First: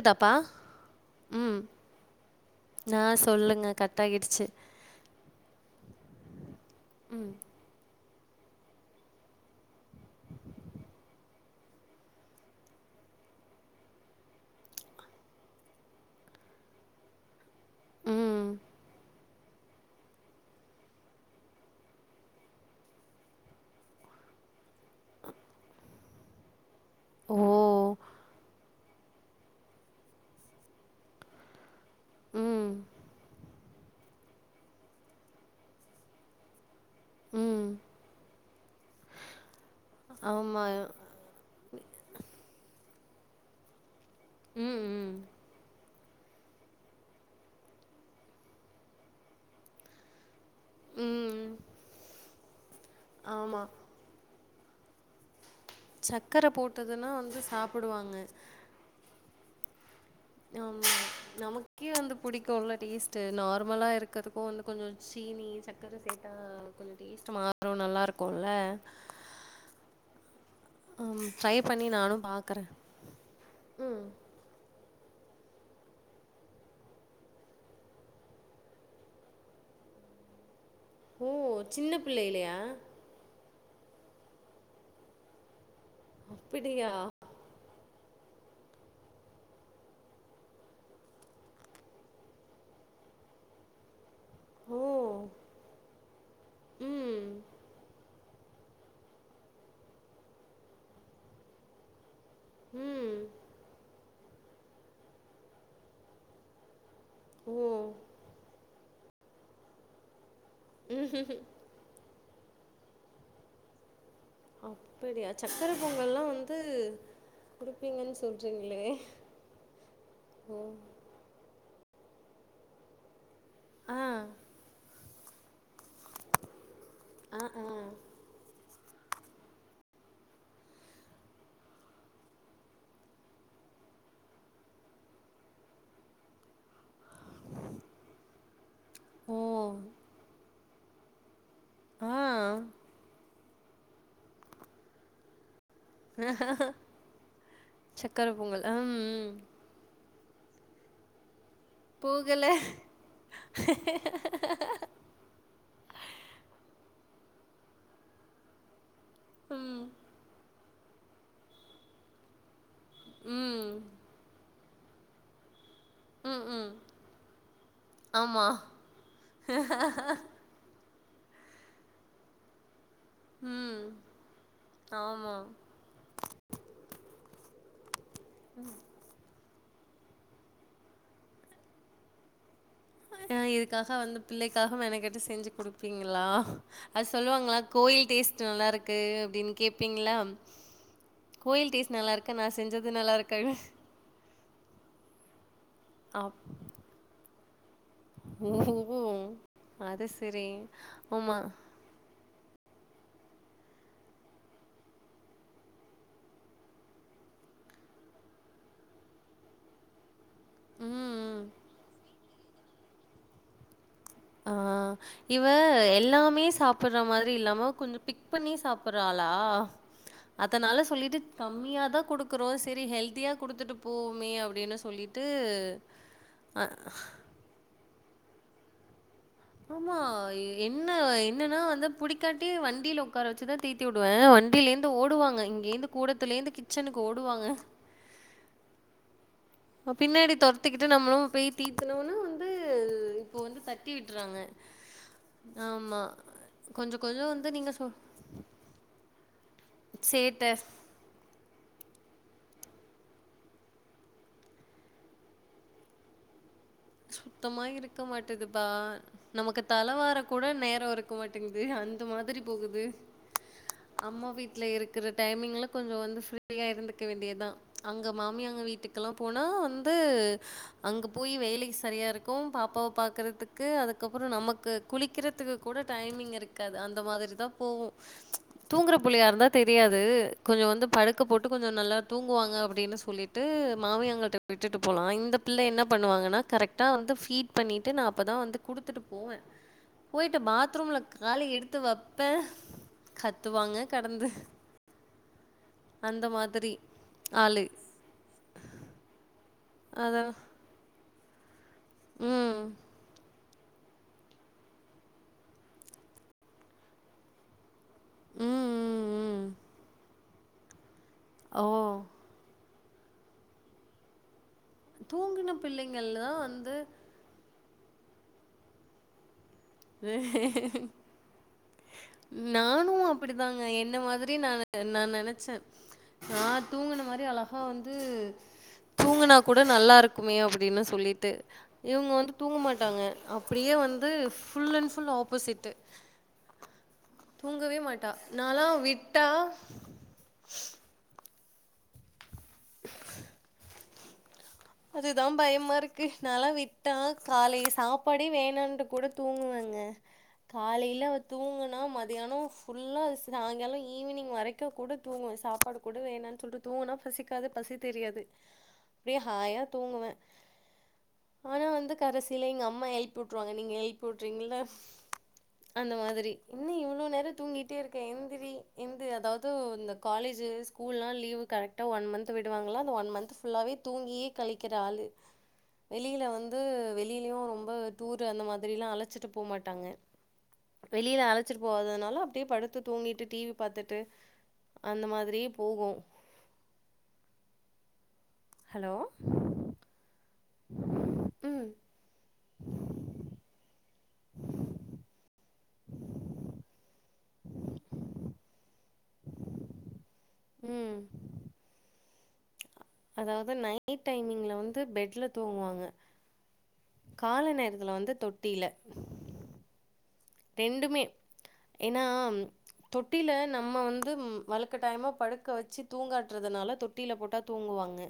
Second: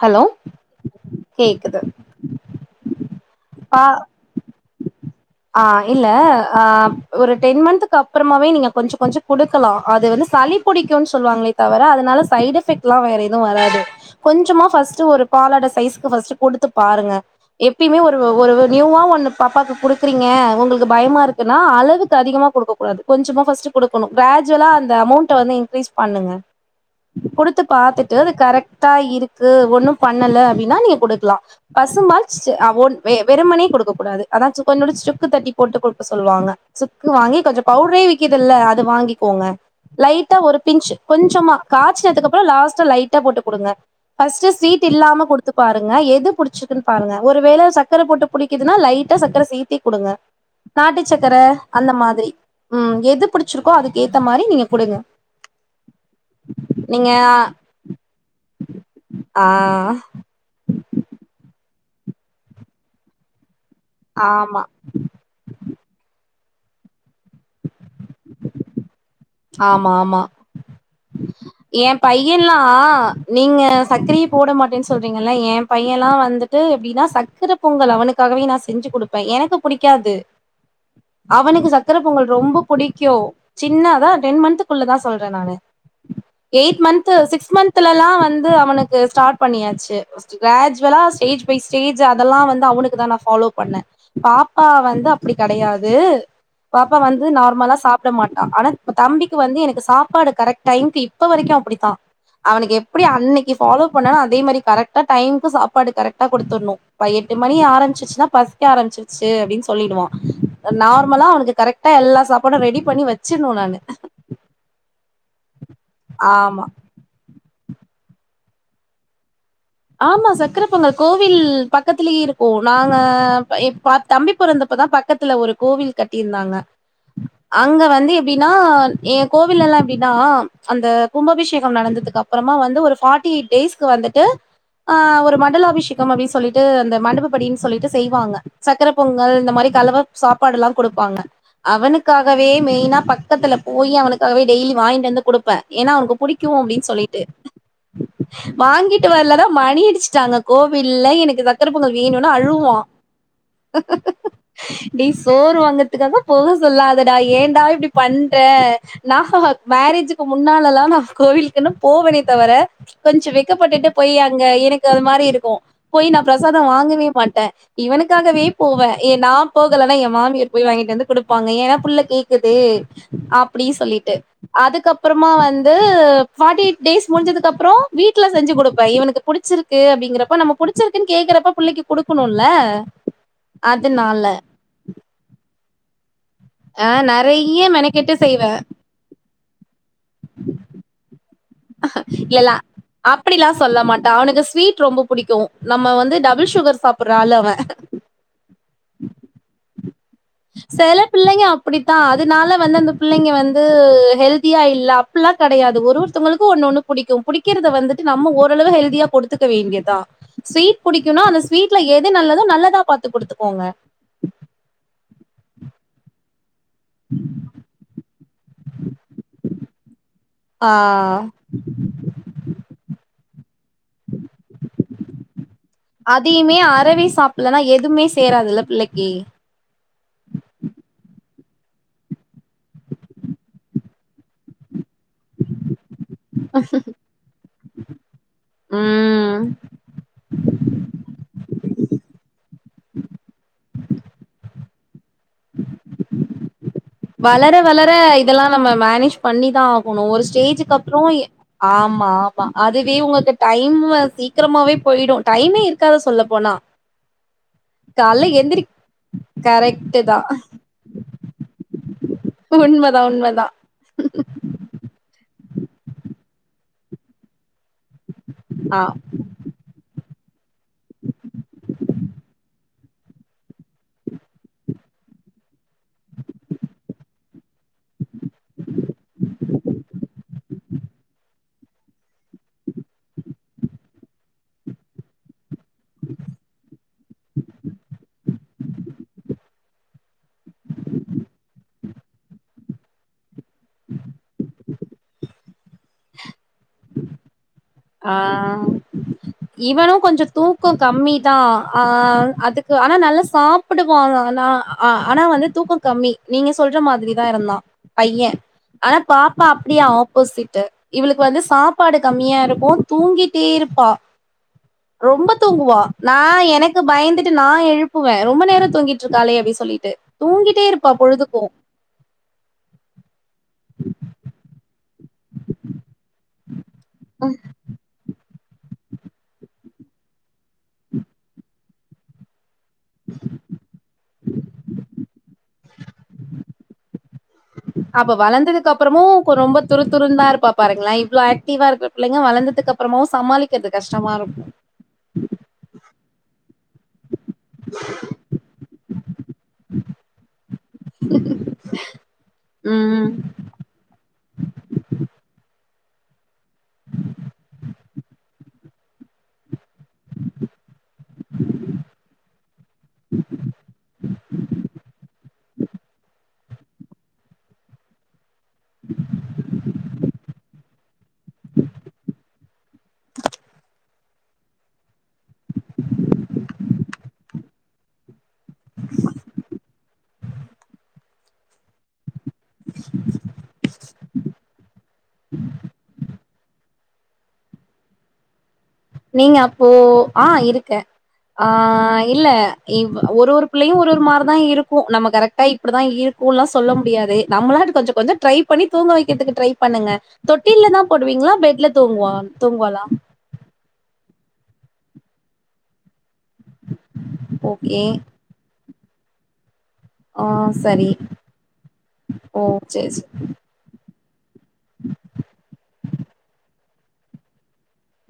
Hello உம் கேக்குது நா சொல்லுங்க பா கட் ஆகிடுச்சு ஆ இல்ல ஆ ஒரு ம். டென் மந்த்க்கப் ப்பறமாவே நீங்க கொஞ்சொ கொஞ்சொ குடுக்கலா அது வந்து சளி புடிக்குன்னு சொல்லுவாங்களே தவிர அதனால சைட் எஃபெக்ட்ல்லா வேற எதுவு வராது கொஞ்சமா ஃபஸ்ட் ஒரு பாலாட சைஸ்க்கு ஃபஸ்ட் குடுத்து பாருங்க எப்பயுமே ஒரு ஒ ம். ஒரு நியூவா ஒண்ணு பாப்பாக்கு குடு க்குறீங்க உங்களுக்கு பயமா இருக்குன்னா அளவுக்கு அதிகமா கொடுக்க கூடாது கொஞ்சமா ஃபர்ஸ்ட் குடுக்கணு கிராஜுவலா அந்த அமௌண்ட்ட வந்து இன்க்ரீஸ் பண்ணுங்க குடுத்து ஓ! பாத்துட்டு அது கரெக்ட் கரெக்ட் டா இருக்கு ஒண்ணும் பண்ணல அப்படின்னா நீங்க கொடுக்கலாம் பசும்பால் ம். அவன் [unintelligible] வெறுமனே கொடுக்க கூடாது அததான் சு கொஞ்சோண்டு சுக்கு தட்டி போட்டு கொடுக்க சொல்லுவாங்க சுக்கு வாங்கி ம். கொஞ்சம் பவுடரே விக்குத்துல அது வாங்கிக்கோங்க லைட்டா ஒரு ஆமா. பிஞ்சு கொஞ்சமா காய்ச்சுனதுக்குப்புறம் லாஸ்ட் லைட் திட்ட போட்டு கொடுங்க பர்ஸ்ட் ம். ஸ்வீட் ம். இல்லாம கொடுத்து பாருங்க எது புடிச்சிருக்குன்னு பாருங்க ஒருவேளை சக்கரை போட்டு ப புடிக்குதுன்னா லைட்டா சர்க்கரை சேத்தே கொடுங்க நாட்டுச்சக்கர ம். அந்த மாதிரி ம் எது ஆமா. புடிச்சிருக்கோ அதுக்கு ஏத்த மாதிரி நீங்க கொடுங்க சர்க்கரை போட்டதுன்னா வந்து சாப்பிடுவாங்க ஆ க்கி வந்து புடிக்க்குள்ள டேஸ்டு நார் நமலா இருக்கிறதுக்கும் ஆமா வந்து கொஞ்சம் சீனி சர்க்கரை ச கொஞ்சம் டேஸ்ட் மாறும் நல்லா இருக்கும்ல்ல ஆமா ஆமா ட்ரை பண்ணி ஏ நானும் பையன்லா பார்க்குறேன். நீங்க ம். சக்ரையே போட மாட்டேனு சொல் சொல்றீங்கல்ல ஏ பையன்லா வந்துட்டு எப்டினா சக்கர பொங்கல் அவனுக்காகவே நா செஞ்சு குடுப்பே எனக்கு புடிக்காது ஓ! அவனுக்கு சின்ன சக்கர பொங்கல் பிள்ளையிலயா? ரொம்ப புடிக்கூ சின்னதா டென் மன்த்க்குள்ளதா சொல்ற நானு எய்த் அப்படியா? மன்த்து சிக்ஸ் மன்த் மன்த்துலல்லா வந்து அவனுக்கு ஸ்டாட் பண்ணியாச்சு கிராஜ்வலா ஸ்டேஜ் பை ஸ்டேஜ் அதல்லா வந்து அவ்னுக்கு தா நா ஃபாலோ பண்ண பாப்பா ஓ! வந்து அப்டி கடையாது பாப்பா வந்து ம். நார்மலா சாப்ட மாட் ஆனா தம்பிக்கு வந்து எனக்கு சாப்பாடு கரக் டைம்கு இப்ப வரைக்கூ அப்டித்தா அவனுக்கு எப்டி ம். அன்னைக்கு ஃபாலோ பண்ணானோ அதே மறி கரக்டா டைம்க்கு சாப்பாடு கரக்டா குடுத்துட்னு ப்ப எட்டு ஓ! மணி ஆரம்சிர்சுனா பசிக்க ஆரம்சி அப்டினு சொல்லிடுவா நார்மலா அவ்னுக்கு கரக்டா எல்லா சாப் கூட ரெடி பண்ணி வச்சிர்னு நானு அப்புடியா சக்கர பொங்கல்லா வந்து ஆமா குடுப்பீங்கனு சொல்றீங்ளே ஆமா சக்கர பொங்கல் கோவில் பக்கத்துலயேருக்கோ நாங்க எப்பா ஆ. தம்பிப் பொறந்தப்பதா பக்கத் துல ஒரு கோவில் கட்டிர்ந்தாங்க ஆ, ஆ. அங்க வந்து எப்டினா ஏ கோவில்லலா எப்டினா அந்த கும்பாபிஷேகம் நடந்ததுக்கு அப்புறமா வந்து ஒரு ஃபாட்டி எயிட் டேஸ்க்கு வந்துட்டு ஆஹ் ஒரு மண்டலாபிஷேகம் அப்டினு சொல்லிட்டு அந்த மண்டபுபடினு சொல்லிட்டு செய்வாங்க சக்கர பொங்கல் ஓ! இந்த மாறி கலவ சாப்பாடுலா கொடுப்பாங்க ஆ. அவனுக்காகவே மெய்னா பக்கத்துல போயி அவனுக்காகவே டெய்லி வாய்ன்ட்டு வந்து குடுப்பே ஏனா அவ்னுக்கு புடிக்கூ அப்டினு சொல்லிட்டு சக்கர பொங்கல். ம், வாங்கிட் ம். வர்லனா மணி அடிச்டாங்க கோவில்ல எனக்கு சக்கர பொங்கல் வேணுனு போகல. அழுவா டேய் சோறு வாங்கற்துக்காக போக சொல்லா தடா ஏன்டா இப்டி பண்றே நா ஹ ஹ ம், மேரேஜுக்கு முன்னாலல்லா நா கோவில்க்குனு போவனே தவர கொஞ்சம் ம். வெக்கப்பட்டுட்டு போயி ஆ எனக்கு அது மாரி இருக்கும் போயி நான் ம், பிரசாதம் ம். வாங்கவே மாட்டேன் இவனுக்காகவே ஆமா. போவேன் ஏ நான் போகலன்னா என் மாமியார் போய் வாங்கிட்டு வந்து கொடுப்பாங்க ஏன்னா புள்ள கேக்குது அப்டினு ம். சொல்லிட்டு அதுக்கப்புறமா ஆமா. வந்து ஃபார்ட்டி எயிட் டேஸ் முடிஞ்சதுக்கப்புறம் வீட்ல செஞ்சு கொடுப்போ இவனுக்கு புட்ச்சிருக்கு அப்படிங்கிறப்ப நம்ம புடிச்சிருக்குன்னு கேக்குறப்ப புள்ளைக்கு குடுக்கணும்ல ஆஹ்ன் இதுக்காக வந்து பிள்ளைக்காக மெனக்கெட்டு செஞ்சு கொடுப்பீங்க களா ஆ அது சொல்லுவாங்களா நெறைய கோயில் மெனக்கெட்டு டேஸ்ட்டு செய்வே நல்லா இருக்கு அப்டின்னு கே ப்பீங்களா இல்லல்ல அப்டிலாம் சொல்ல மாட்டான் அவனுக்கு ஸ்வீட் ரொம்ப புடிக்கும் நம்ம வந்து அப் டபுள் சுகர் சாப்பிடுற ஆளு அவன் ஓஹோ! அது ச செல பிள்ளைங்க அப்டித்தா அதுனால வந்து அந்த பிள்ளைங்க வந்து ஹெல்தியா இல்ல அப்லா கெடையாது ஒரு ஒருத்தவுங்களுக்கு ஒன்னு ஒன்னு புடிக்கு புடிக்கிறத வந்துட்டு நம்ம ஓரளவு ஹெல்தியா கொடுத்துக்க வேண்டியதா ஸ்வீட் புடிக்கும்னா அந்த ம். ஸ்வீட்ல எது நல்ல தா நல்லதா பாத்து குடுத்துக்கோங்க ஆஹ்ன் இவ எல்லாமே சாப் பிடுற மாரி இல்லாம கொஞ்சம் பிக் பண்ணி சாப்பிடுற ஆளா ஆ அதனால சொல்லிட்டு கம்மியா தா கொடுக்கறோ சேரி ஹெல்த்தியா குடுத்துட்டுப் போவமே அப்டின்னு சொல்லிட்டு அதையுமே அஹ்ன் அறவே சாப்பிட்லன்னா எதுவுமே சேராதுல்ல பிள்ளைக்கு ஆமா என்ன என்னன்னா வந்து புடிக்காட்டி வண்டில உக்கார வச்சுதா தீத்தி விடுவே வண்டிலந் ந்து ஓடுவாங்க இங்கேந்து கூடத்துலேந்து கிச்சனுக்கு ஓடுவாங்க ம் பின்னாடி தொரத்திக்கிட்டு நம்மளு போயி தீத்தனோம்னு வந்து இப்போ வந்து தட்டி விட்றாங்க ஆமா கொஞ்சம் கொஞ்சம் வந்து வளர நீங்க சொ வளர இதெல்லா நம்ம மேனேஜ் பண்ணிதா ஆகணு ஒரு சேட்ட ஸ்டேஜுக்கு அப்பற ஆன் ஆமா ஆமா அதுவே உங்களுக்கு டைம்மு சீக்கிரமாவே போயிடு டைமே இருக்காது சொல்ல போனா சுத்தமா இருக்க கால்ல எந்திரி மாட்டேதுப்பா நமக்கு தல கரெக்ட் தா வார கூட நேர இருக்க மாட்டேங்குது அந் அந்த மாதிரி போகுது உண்மதா உண்மதா அம்மா வீட்ல இருக்கிறது டைமிங்ல கொஞ்ச வந்து ஃப்ரீயா இருந்துக்க வேண்டியதா அங்க மாமியாங்க ஆ வீட்டுக்கெல்லா போனா வந்து அங்க போய் வேலைஸ் க்கு பாப்பாவ பாக்கறதுக்கு அதுக்கப்பற நமக்கு குளிக்கிறதுக்கு கூட டைமிங் இருக்காது அந்த மாதிரி தா இப்பவு தூங்குற புள்ளயாருந்தா தெரியாது கொஞ்ச வந்து படுக்க போட்டு கொஞ்ச நல்லா தூங்குவாங்க அப்டின்னு சொல்லிட்டு மாமியங்களிட்ட விட்டுட்டு போலா இந்த தில்ல என்னா பண்ணுவாங்கன்ன கரெட் வந்து ஃபீட் பண்ணிட்டு நா அப்பதா வந்து குடுத்துட்டு போவே போயிட்டு பாத்ரூம்ல கால எடுத்து வப்பே கத்துவாங்க கடந்து அந்த மாதிரி ஆளு ஆஹ் இவனு கொஞ்ச அதான். தூக்கொ கம்மி தா ஆஹ் ம். ம். அதுக்கு ஆனா நல்லா சாப்ப அப்பிட்டு போகனு அதெல்லா ஆ ஆனா வந்து தூக்கம் கம்மி நீங்க சொல்ற மாதிரி தா இருந்தா பைய ஆனா ம். பாப்பா ம். அப்படியாவு போசிட்டு இவளுக்கு வந்து ஓ! சாப்பாடு கம்மியா இருக் அப்போ தூங்கிட்டே இருப்பா ரொம்ப தூங்குன தூங்குவா பிள்ளைங்கள் நா தான் வந்து எனக்கு பயந்துட்டு நா எழு ப்புவ ரொம்ப நேரோ தூங்கிட்ருக்காளே அப்டி சொல்லிட்டு தூங்கிட்டே இருப்பா பொழுதுக்கு நானு அப்படிதா என்ன மாதிரி நானு நா நென ச்ச நா தூங்குன மாரி அழகா வந்து தூங்கினா கூட நல்லாருக்குமே அப்டின்னு சொல்லிட்டு இவங்க வந்து தூங்க மாட்டாங்க அப்படியே வந் தூஃப் ஃபுல் அண்ட் ஃபுல் ஆப்போசிட்டு் அப்ப வளர்ந்ததுக்கப்புறமு ரொம்ப துரு துருந்தா ருப்பா பாருங்களே இவ்ளோ ஆக் தீவா இருக்கிற பிள்ளைங்க வளந்ததுக்கப்புறமு சமாளிக்கிறது கஷ்டமா ருக்கு அதுதா பயமா ருக்கு நல்லா விட்டா காலைல சாப்பாடே வேணான்ட்டு கூட தூங்குவங்க காலையில அவ தூங்குனா மதி தியானோ ஃபுல்லா ம் சாயங்கால ஈவினிங் வரைக்கும் கூட தூங்குவ சாப்பாடு கூட வேணா சொல்லிட்டு தூங்கனா பசிக்காது பசி தெரியாது அப்டியே ஹாயா தூங்குவ ஆனா வந்து கடைசியில எங்க அம்மா எழுப் வுட்ருவாங்க நீங்க எழுப் விட்றீங்கள்ள அந்த மாதிரி என்ன இவ்வளோ நேரரோ தூங்கிட்டே இருக்க எந் திரி எந்து அதாவது இந்த காலேஜு ஸ்கூலலா லீவு் கரெக்டா ஒன் மந்த் விடுவாங்களா அந்த ஒன் மந்த் ஃபுல்லாவே தூங்கியே கழிக்கிற ஆளு வெளியில வந்து வெளியிலயும் ரொம்ப டூர் ர் அந்த மாதிரி எல்லா அழைச்சிட்டு போக மாட்டாங்க வெளியில அழைச்சட்டு போவாதனால படுத்து தூங்கிட்டு டிவி பாரத்துுட்டு அந்த மாதிரியே போகு ஹலோ நீங்க அப்போ ஆஹ் இருக் க ம் ஆஹ் இல்ல ஒரு ஒரு பிள்ளையு ஒரு ஒரு மாரி தா இருக்கு நம்ம கரெக்ட் டா இப்படிதா இருக்கும்ல்லா சொல்ல முடியாது நம்மளாட்டு கொஞ்சோ கொஞ்சோ ட்ரை பன்னி தூங்க வைக்கிறதுக்கு ட்ரை பண்ணுங்க தொட்டில்ல தா ம் போடுவீங்களா பெட்ல தூங்குவா தூங்கவாலா அதாவது நைட் டைமிங்ல வந்து பெட்ல தூங்குவாங்க கால ஓகே நேரத்துல வந்து தொட்டில ஆ சரி ரெண்டுமே ஏன்னா ஓ சேரி சேரி தொட்டில நம்ம வந்து அ வழுக்க டைமாக படுக்க வெச்சு தூங்காட்டுறதுனால தொட்டியில போட்டால் தூங்குவாங்க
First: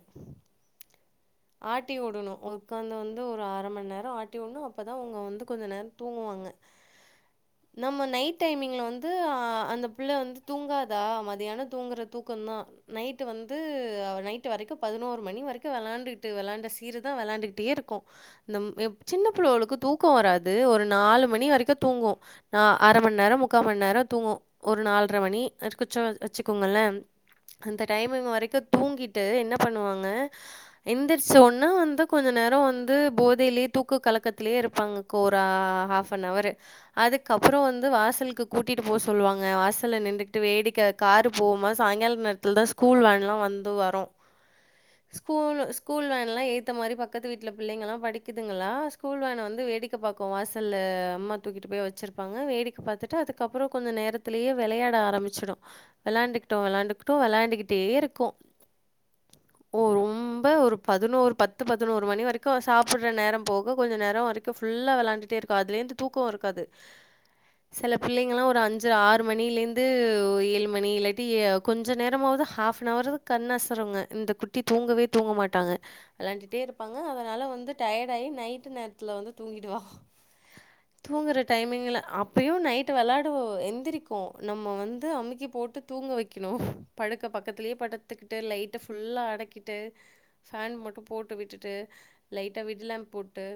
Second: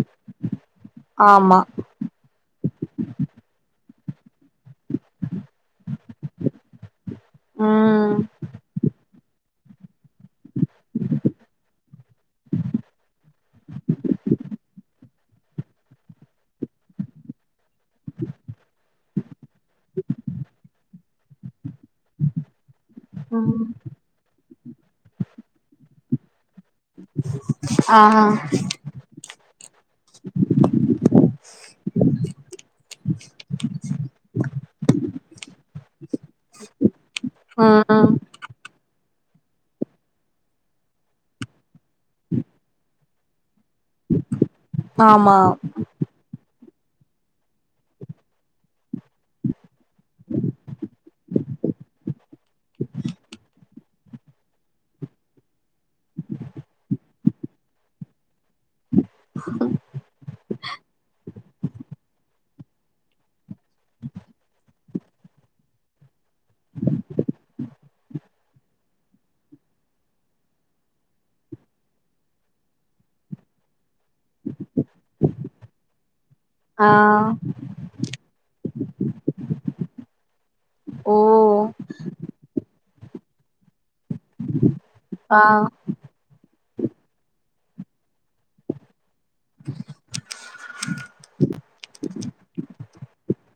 ஆமா ஆட்டி வுடணும் உக்காந்து வந்து ஒரு அர மண் நேரம் ஆட்டியும் அப்பதான் அவங்க வந்து கொஞ்ச நேரம் தூங்குவாங்க நம்ம ம் நைட் டைமிங்ல வந்து அந்த பிள்ள வந்து தூங்காதா மதியானம் தூங்குகிற தூக்கம தான் நைட்டு வந்து அவ நைட்டு வரைக்கும் பதினோரு மணி வரைக்கும் விளாண்டுக்கிட்டு விளாண்ட சீரை தான் விளாண்டுக்கிட்டே இருக்கும் கும் நம் சின்ன பிள்ளைளுக்கு தூக்கம் வராது ஒரு நாலு மணி அரைக்க தூங்கும் நா அரை மண் நேர முக்கா மன் நேரம் தூங்கும் ஒரு நால்ர மணி [unintelligible] இருங்க அந்த ஆ டைமிங் வரைக்கும் தூங்கிட்டு என்ன பண்ணுவாங்க எந்திரிச்சு ஒன்னா வந்து கொஞ்ச நேரம் வந்து போதையிலயே தூக்கு கலக்கத்திலேயே இருப்பாங்க ஒரு ஹாப் நவரு அதுக்கப்புறம் வந்து ம் வாசலுக்கு கூட்டிட்டு போ சொல்லுவாங்க வாசல்ல நின்னுட்டு வேடிக்கை காரு போமா சாயங்கால நேரத்தில தான் ஸ்கூல் வேன் லாம் வந் வரும் ஆமா ஸ்கூல் ஸ்கூல் வேன்ல்லாம் எத்து த்த மாதிரி பக்கத்து வீட்டுல பிள்ளைங்க எல்லாம் படிக்குதுங்களா ஸ்கூல் வேன் வந்து வேடிக்க பாக்கும் வாசல்ல தூக்கிட்டு போய் வெச்சிருப்பாங்க வேடிக்க பாத்துட்டு அதுக்கப்புறம் கொஞ்சம் நேரத்திலயே விளையாட ஆரம்பிச்சுடும் விளையாண்டுக்கிட்டோம் விளையாண்டுக்கிட்டோ விளையாண்டுக்கிட்டே இருக்கும் ஓ ரொம்ப ஒரு பதினோரு பத்து பத்து பதினோரு மணி வரைக்கும் சாப்பிடுற நேரம் போக கொஞ்சம் நேரம் வரைக்கும் ஃபுல்லா விளாண்டுட்டே இருக்கும் அதுலேருந்து கோருக்காது சல பிள்ளைங்கலாம் ஒரு அஞ்சு ஆறு மணிலேருந்து ஏழு மணி இல்லாட்டி கொஞ்சம் நேரமாவது ஹாஃப் அன்வர் கண் அசருங்க இந்த குட்டி தூங்கவே தூங்க மாட்டாங்க விளாண்டுட்டே ஆ இருப்பாங்க அதனால வந்து டயர்ட் ஆகி நைட்டு நேரத்துல வந்து தூங்கிடுவா ஓ தூங்குற டைமிங்ல அப்பயும் நைட் விளாடுவோ எந்திருக் நம்ம வந்து ஆ அமிக்கி போட்டு தூங்க வெக்கணும் படுக்க பக்கத்திலயே படுத்துக்குட்டு லைட்டு ஃபுல் புள்ளா அடக்கிட்டு ஃபேன் மட்டும் போட்டு விட்டுட்டு லைட்டாக விட் லேம்ப் போட்டு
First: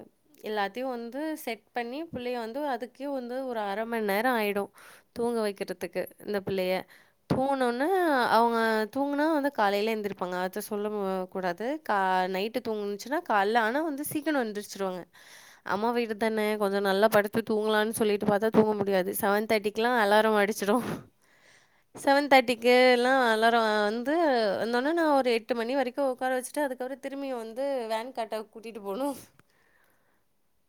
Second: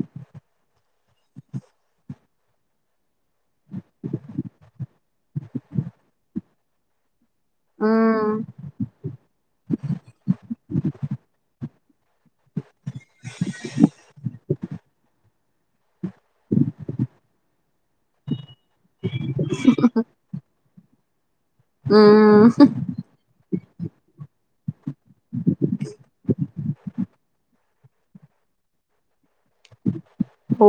எல்லாத்தையும் வந்து செட் பண்ணி புள்ளய வந்து அதுக்கே வந்து ஒரு அர மண் நேரம் ஆயிடும் தூங்க வெக்கிறதுக்கு இந்த பிள்ளையே தூன ஒன்னே ம் அவுங்க தூங்குனா வந்து காலைல எந்திர்ப்பாங்க அத சொல்லம் கூடாது கா நைட்டு தூங்குன்ச்சுன்னா கால்ல ஆனா வந்து சீக்கனு எந்துர்ச்சிருவாங்க அம்மா வீடு தானே கொஞ்ச நல்லா படுத்து தூங்கலான்னு சொல்லிட்டு பாத்தா தூங்கவு முடியாது சவன் தேட்டிக்லா அலாரம் அடிச்சுரோ சவன் ம் தேட்டிக்குலா அலா றோ வந்து வந்தோ ன்ன நா ஒரு எட்டு மணி வரைக்கு உக்கார வச்சுட்டு அதுக்கவற திரும்பியு வந்து து வேன் கட்டா கூட்டிட்டு போணோ ஓ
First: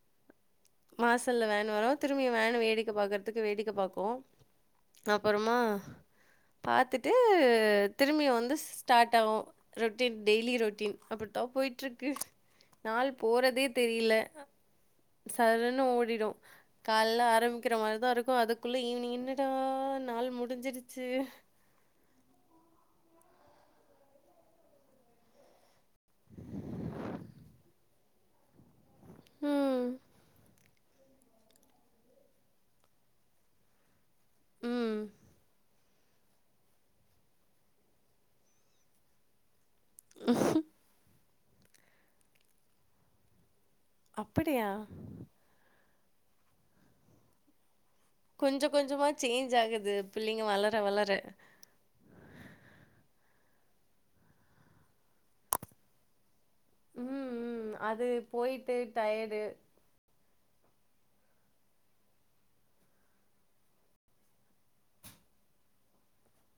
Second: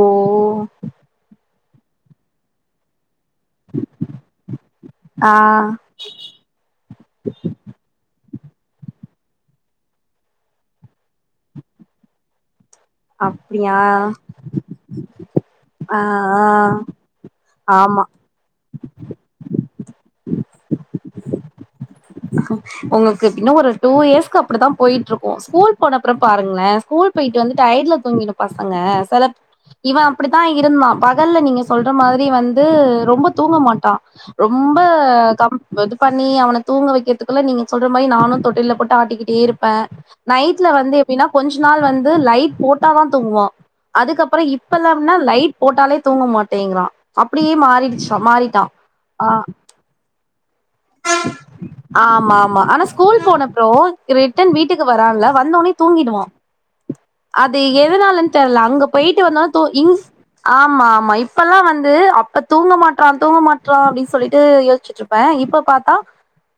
னரவ திரும்பியு வேன வேடிக்க பாக்கற் துக்கு வேடிக்க பாப்போ ஆ அப்பறமா பாத்துட்டு திரும்பியு வந்து ஸ்டார்ட் ஆவோ ரோட்டின் டெய்லி ரோட்டின் அப்டித்தா போயிட்டுருக்கு நாள் போறதே அப்டியா தெரில சர்ன்னு ஆ ஓடிடோ ஆ கால்ல ஆரம்க்கிற ஆமா மாரிதா இருக்கோ அதுக்குள்ள ஈவினிங்ன்னு டடார் நாள் முடிஞ்சிஞ்ச்சு அ ஆ உங்குள்க்கு இன்னு ஒரு டூ எர்ஸ்க்கு அப்புடித்தா போயிட்டுருக்கோ ஸ்கூல் போனப்பறம் பாருங்களே ஸ்கூல் போயிட்டு வந்து டயர்டுல தூங்கிடோ பசங்க சல ம் இவ அப்பிடித்தா இருந்தா பகல்ல நீங்க சொல்ற மாரி வந்து ரொம்ப தூங்க மாட்டா ரொம்ப ம் கம் வது பண்ணி அவன தூங்க வெக்கத்துக்குள்ள நீங்க சொல்ற மாரி நானு தொட்டில்ல போட்டு ஆட்டிக்கிட்டே இரு பே நைட்ல வந்து எப்பினா கொஞ்சு நாள் வந்து லைட் போட்டாதா தூங்குவா அதுக்கப்பறோ அப்படியா இப்பல்லாம்ன லைட் போட்டாலே தூங்க மாட்டேங்கரா அப்டியே மாறிடிச்சு கொஞ்ச கொஞ்சமா சேஞ்ச் ஆகுது பிள்ளைங்க வளர வளர ஆமா ஆமா ஆனா ஸ்கூல் போனப்றோ ரிட்டர்ன் வீட்டுக்கு வரான்ல வந்தோனே தூங்கிடுவா ம் அது ம் எதுனாலன்னு தெர்ல போயிட்டு அங்க போயிட்டு டயர்டு வந்தோன து இங் ஆமா ஆமா இப்பெல்லா வந்து அப்ப தூங்க மாட்றா தூங்க மாட்றா அப்டின்னு சொல்லிட்டு யோசிச்ட்டுருப்பே இப்ப பாத்தா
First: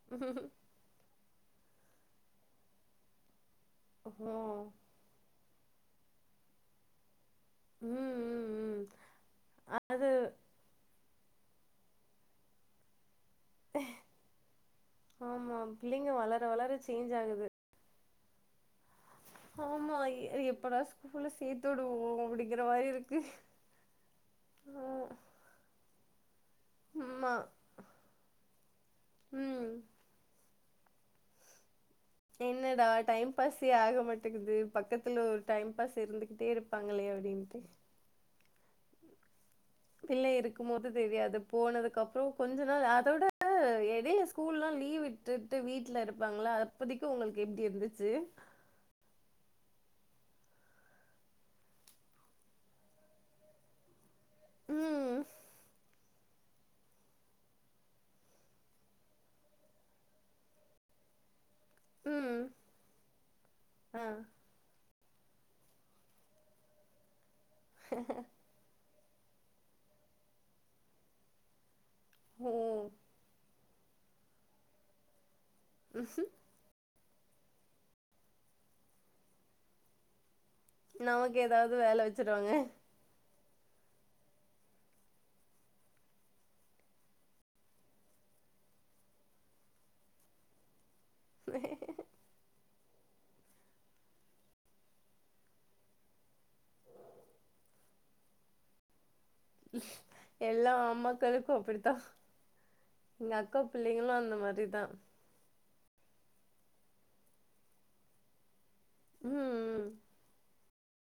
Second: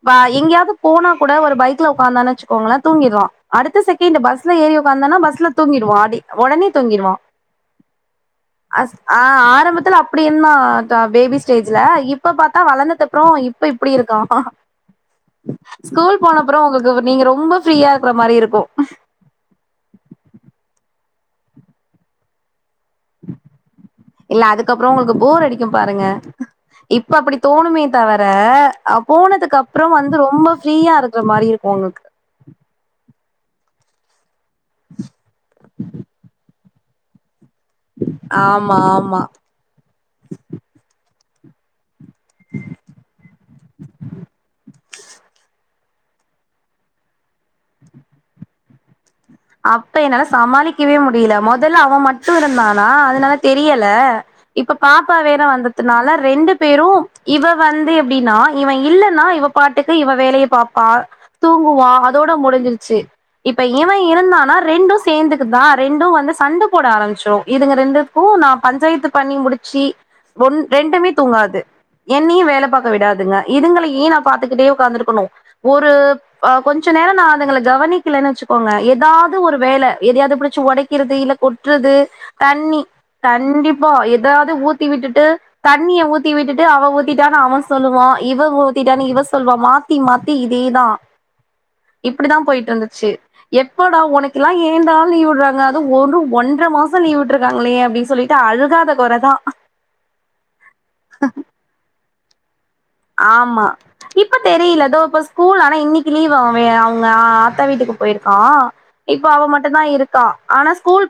வா எங்கியாவுது போனா கூட ஒரு பைக்ல உக்காந்தா நெச்சுக்கோங்கள தூங்கிறா அடுத்த செகண்ட் ஓ பஸ்ல ஏறி உக்காந்தனா பஸ்ல தூங்கிறுவா ஆதி ஒடனே தூங்கிறுவா ம் ம் ம் அஸ் ஆ ஆரம்பத்துல அது அப்டி இருந்தா த பேபி ஸ்டேஜ்ல இப்ப பாத்தா வளந்து அப்றோ இப்ப இப்டி இருக்கா ஆமா பிள்ளைங்க வளர வளர சேஞ்ச் ஆகுது கேக்கற மாரி இருக்கு ஆமா எப்படா ஸ்கூல்ல சேத்துடுவோ அப்டி இல்ல ஆ, அதுக்கப்றோ உங்ளுக்கு போர் அடிக்கு பாருங்க இப்ப ஆமா அப்டி தோணுமே தவர அ போனதுக்கு ம் அப்றோ வந்து ரொம்ப ஃப்ரீயா இருக்கற மாரி இருக்கு உங்ளுக் என்னடா டைம் பாஸே ஆக மாட் ங்குது பக்கத்துல ஒரு டைம் பாஸ் இருந்துகிட்டே இரு பாங்களே அப்டின்ட்டு ஆமா ஆமா பிள்ள இருக்கு போது தெரியாது போனதுக் அப் றோ கொஞ்ச நாள் அதோட எடைல ஸ்கூல்லா லீவ் விட்டுட்டு வீட் லருப்பாங்களா அப்போதைக்கு உங்களுக்கு எப்டி இருந்துச்சு அப்ப என்னால சமாளிக்கவே முடில முதல்ல அவன் மட்டு இருந்தானா அதனால தெரியல இப்ப பாப்பா ம். வேற வந்ததுனால ரெண்டு பேரு இவ வந்து எப்டின்னா இவன் இல்லைன்னா இவ பாட்டுக்கு இவ வேலைய பாப்பா தூங்குவா அதோட ம். முடிஞ்சிருச்சு இப்ப இவன் ஆ. இருந்தானா ரெண்டு சே ந்துக்கு தா ரெண்டும் வந்து சண்ட போட ஆரமிச்சிரூ இதுங்க ரெண்டுத்கூ நா பஞ்சாய்த்து பண்ணி முடிச்சி ஒன் ரெண்டுமே தூங்காது என்னியும் ஓ! வேல பாக்க விடாதுங்க இதுங்களயே நா பாத்துக்கிட்டே உக்காந்துருக்கணு ஒரு அ கொஞ்ச ஞ்ச நேரோ நா அதுங்கள கவனிக்குலன் வச்சுக்கோங்க எத் தாவ்து ஒரு வேல எதியாவ்து பிடிச் ச்சு ஒடைக்கிறது இல்ல நமக்கு ஏதாவது கொட்றது வேல வச்சுருவாங்க. தண்ணி கண்டிப்பா எதாவ்து ஊத்தி விட்டுட்டு தண்ணிய ஊத்தி விட்டுட்டு அவ ஊத்திட்டான்னு அவன் சொல்லுவான் இவ ஊத்திட்டான்னு இவ சொல்வா மாத்தி மாத்தி இதேதா இப்டிதான் போயிட்ருந்து ச்சு எப் ப்படா ஒனக்குலாம் ஏந்தா லீவ் விடுறாங்க அது ஒரு ஒன்ற மாசோ லீவ் விட்ருக்காங்ளே அப்டின் சொல்லிட்டு அழுகாத கோற தா எல்லா அம்மாக்களுக்கு அப்டித்தா ஆமா இப்ப தெரில தோ இப்ப ஸ்கூல் ஆனா இன்னிக்கு லீவ் அவே அவ்ங்க ஆ ஆத்தா வீட்டுக்கு போயிருக்கா இப்போ ம். அவ மட்டுந்தா ம். இருக்கா ஆனாஸ் கூல்